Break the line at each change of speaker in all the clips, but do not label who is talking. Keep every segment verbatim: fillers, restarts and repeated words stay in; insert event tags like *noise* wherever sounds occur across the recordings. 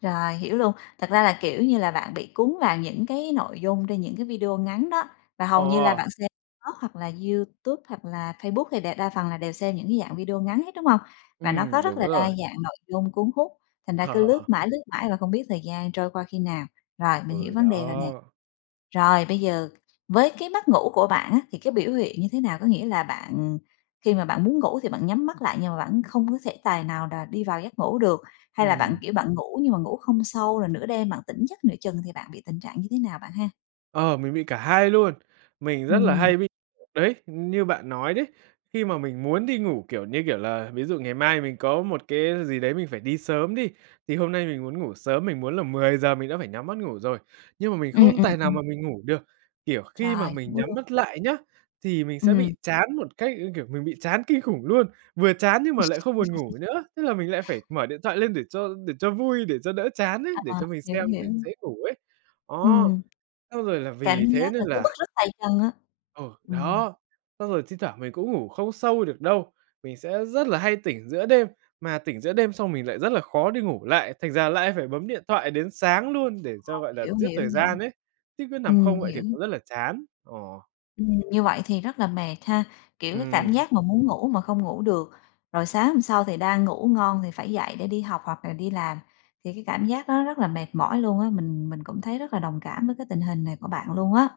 Rồi hiểu luôn. Thật ra là, kiểu như là, bạn bị cuốn vào những cái nội dung trên những cái video ngắn đó, và hầu như là
Ồ!
bạn xem Tok hoặc là YouTube hoặc là Facebook hay đè đa phần là đều xem những cái dạng video ngắn hết, đúng hông? Và nó
Ừm,
có rất
đúng
là đa
rồi.
dạng nội dung cuốn hút, thành ra cứ lướt
*laughs*
mãi, lướt mãi và không biết thời gian trôi qua khi nào. Rồi mình hiểu
Ừ,
vấn đề rồi nè.
đó.
Rồi, bây giờ với cái mất ngủ của bạn á, thì cái biểu hiện như thế nào? Có nghĩa là bạn khi mà bạn muốn ngủ thì bạn nhắm mắt lại nhưng mà bạn không có thể tài nào đá đi vào giấc ngủ được, hay là bạn,
Ừm.
kiểu, bạn ngủ nhưng mà ngủ không sâu rồi nửa đêm bạn tỉnh giấc nửa chừng thì bạn bị tình trạng như thế nào bạn ha?
Ờ, mình bị cả hai luôn, mình rất là
Ừm.
hay bị, đấy, như bạn nói đấy, khi mà mình muốn đi ngủ, kiểu, như kiểu là, ví dụ ngày mai mình có một cái gì đấy mình phải đi sớm đi, thì hôm nay mình muốn ngủ sớm, mình muốn là mười giờ mình đã phải nhắm mắt ngủ rồi, nhưng mà mình
Ừm,
không
ừm,
tài nào mà
ừm.
mình ngủ được. Kiểu khi mà
Rồi
mình nhắm
*unintelligible*
mắt lại nhá, thì mình sẽ bị
Ừm.
chán một cách, kiểu, mình bị chán kinh khủng luôn, vừa chán nhưng mà lại không buồn ngủ
*chuckles*
nữa, tức là mình lại phải mở điện thoại lên để cho để cho vui, để cho đỡ chán ấy, để
À,
cho mình xem
hiểu,
để
hiểu.
dễ ngủ ấy. Đó,
Ừm.
xong rồi là
Cảm
vì thế
giác
nên
là cứ bứt
là
rứt tay chân á,
Ừ,
ừm.
đó. Xong rồi thi thoảng mình cũng ngủ không sâu được đâu, mình sẽ rất là hay tỉnh giữa đêm, mà tỉnh giữa đêm xong mình lại rất là khó đi ngủ lại, thành ra lại phải bấm điện thoại đến sáng luôn để cho,
*unintelligible*
gọi là,
hiểu,
giết thời
hiểu, hiểu.
gian ấy, chứ cứ nằm
Ừm,
không vậy thì
hiểu.
cũng rất là chán, ờ.
Ừm, như vậy thì rất là mệt ha, kiểu, cái cảm
Ừm.
giác mà muốn ngủ mà không ngủ được, rồi sáng hôm sau thì đang ngủ ngon thì phải dậy để đi học hoặc là đi làm, thì cái cảm giác đó rất là mệt mỏi luôn á, mình mình cũng thấy rất là đồng cảm với cái tình hình này của bạn luôn á.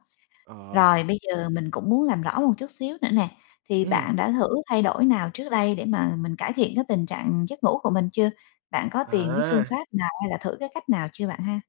Ờ.
Rồi bây giờ mình cũng muốn làm rõ một chút xíu nữa nè, thì
Ừm.
bạn đã thử thay đổi nào trước đây để mà mình cải thiện cái tình trạng giấc ngủ của mình chưa? Bạn có tìm cái phương
À!
pháp nào hay là thử cái cách nào chưa bạn ha?